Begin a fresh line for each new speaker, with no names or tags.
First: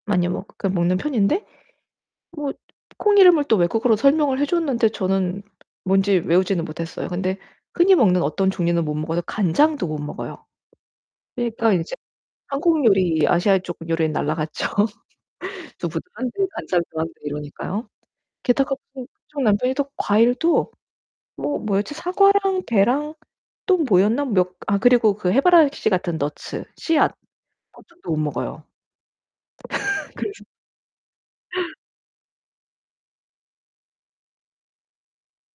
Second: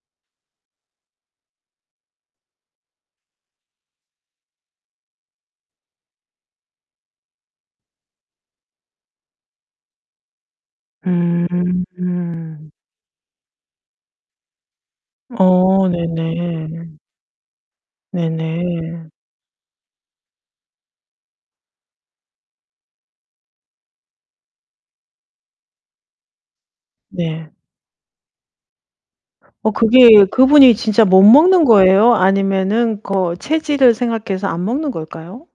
많이 먹 그 먹는 편인데 뭐 콩이름을 또 외국어로 설명을 해 줬는데 저는 뭔지 외우지는 못했어요. 근데 흔히 먹는 어떤 종류는 못 먹어서 간장도 못 먹어요.
음
그러니까
음
이제
음.
한국 요리 아시아 쪽 요리는 날라갔죠.
어,
두부도 안돼
네네.
간장도 안돼 이러니까요. 게다가 응
네네.
그 쪽 남편이 또 과일도 뭐 뭐였지? 사과랑 배랑 또 뭐였나? 몇 아 그리고 그 해바라기씨 같은 넛츠, 씨앗,
네.
[unintelligible] 도 못 먹어요.
어 그게
그래서
그분이 진짜 못 먹는 거예요 아니면은 거 체질을 생각해서 안 먹는 걸까요?